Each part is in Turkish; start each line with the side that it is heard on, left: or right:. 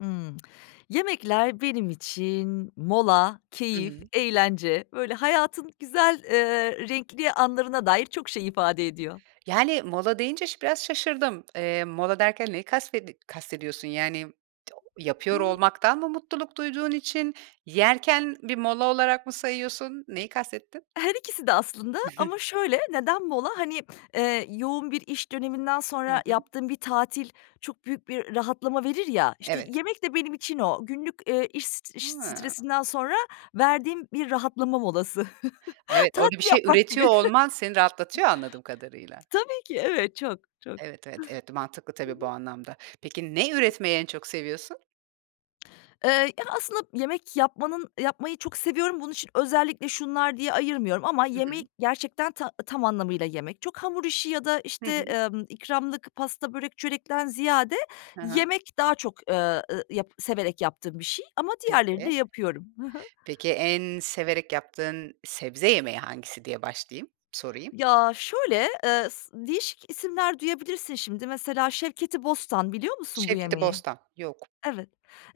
left: Imm, yemekler benim için mola,
right: Hı
left: keyif,
right: hı.
left: eğlence, böyle, hayatın güzel, eee, renkli anlarına dair çok şey ifade ediyor.
right: Yani, mola deyince şı biraz şaşırdım. Eee, mola derken neyi kasvedi kastediyorsun? Yani, t yapıyor
left: Imm.
right: olmaktan mı mutluluk duyduğun için yerken bir mola olarak mı sayıyorsun? Neyi kastettin?
left: Her ikisi de aslında ama şöyle, neden mola? Hani, eee, yoğun bir iş döneminden
right: Hı
left: sonra
right: hı.
left: yaptığın bir tatil çok büyük bir rahatlama verir ya, işte,
right: Evet.
left: yemek de benim için o. Günlük, eee, iş st iş
right: Hıı.
left: stresinden sonra verdiğim bir rahatlama molası.
right: Evet. Orada bir
left: Tatil
right: şey
left: yapmak
right: üretiyor
left: gibi.
right: olman seni rahatlatıyor anladığım kadarıyla.
left: Tabii ki, evet, çok, çok.
right: Evet, evet, evet. Mantıklı
left: Hı
right: tabii bu
left: hı.
right: anlamda. Peki, ne
left: Hı hı.
right: üretmeyi en çok seviyorsun?
left: Eee, ya, aslında yemek yapmanın yapmayı çok seviyorum bunun için özellikle şunlar diye ayırmıyorum ama
right: Hı hı.
left: yemeği gerçekten ta tam anlamıyla yemek. Çok hamur işi ya da,
right: Hı
left: işte,
right: hı.
left: ımm, ikramlık, pasta, börek, çörekten ziyade
right: Hı hı.
left: yemek daha çok, eee, eee, yap severek yaptığım bir şey ama diğerlerini de
right: Peki.
left: yapıyorum. Hı hı.
right: Peki, en severek yaptığın sebze yemeği hangisi diye başlayayım, sorayım.
left: Ya, şöyle, eee, sı değişik isimler duyabilirsin şimdi mesela şevketi bostan, biliyor musun bu
right: Şevketi
left: yemeği?
right: bostan. Yok.
left: Evet.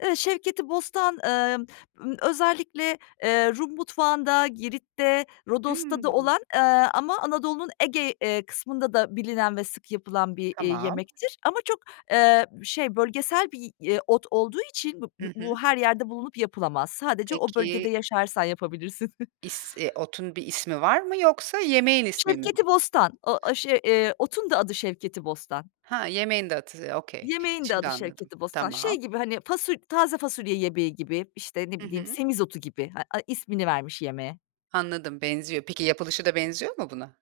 left: Eee, şevketi bostan, emm, ımm, özellikle, eee, Rum mutfağında, Girit'te, Rodos'ta da
right: Imm.
left: olan, eee, ama Anadolu'nun Ege, eee, kısmında da bilinen ve sık yapılan bir, iii,
right: Tamam.
left: yemektir ama çok, eee, şey, bölgesel bir, ııı, ot olduğu için b b
right: Hı hı.
left: bu her yerde bulunup yapılamaz. Sadece o bölgede
right: Peki
left: yaşarsan yapabilirsin.
right: is eee, otun bir ismi var mı yoksa yemeğin ismi mi bu?
left: Şevketi bostan, o a şey, eee, otun da adı şevketi bostan.
right: Ha, yemeğin de adı. Okay.
left: Yemeğin de
right: Şimdi
left: adı
right: anladım.
left: şevketi bostan. Şey
right: Tamam.
left: gibi, hani, fasul taze fasulye yemeği gibi, işte, ne
right: Hı
left: bileyim
right: hı.
left: semizotu gibi, ha a ismini vermiş yemeğe.
right: Anladım, benziyor. Peki, yapılışı da benziyor mu buna?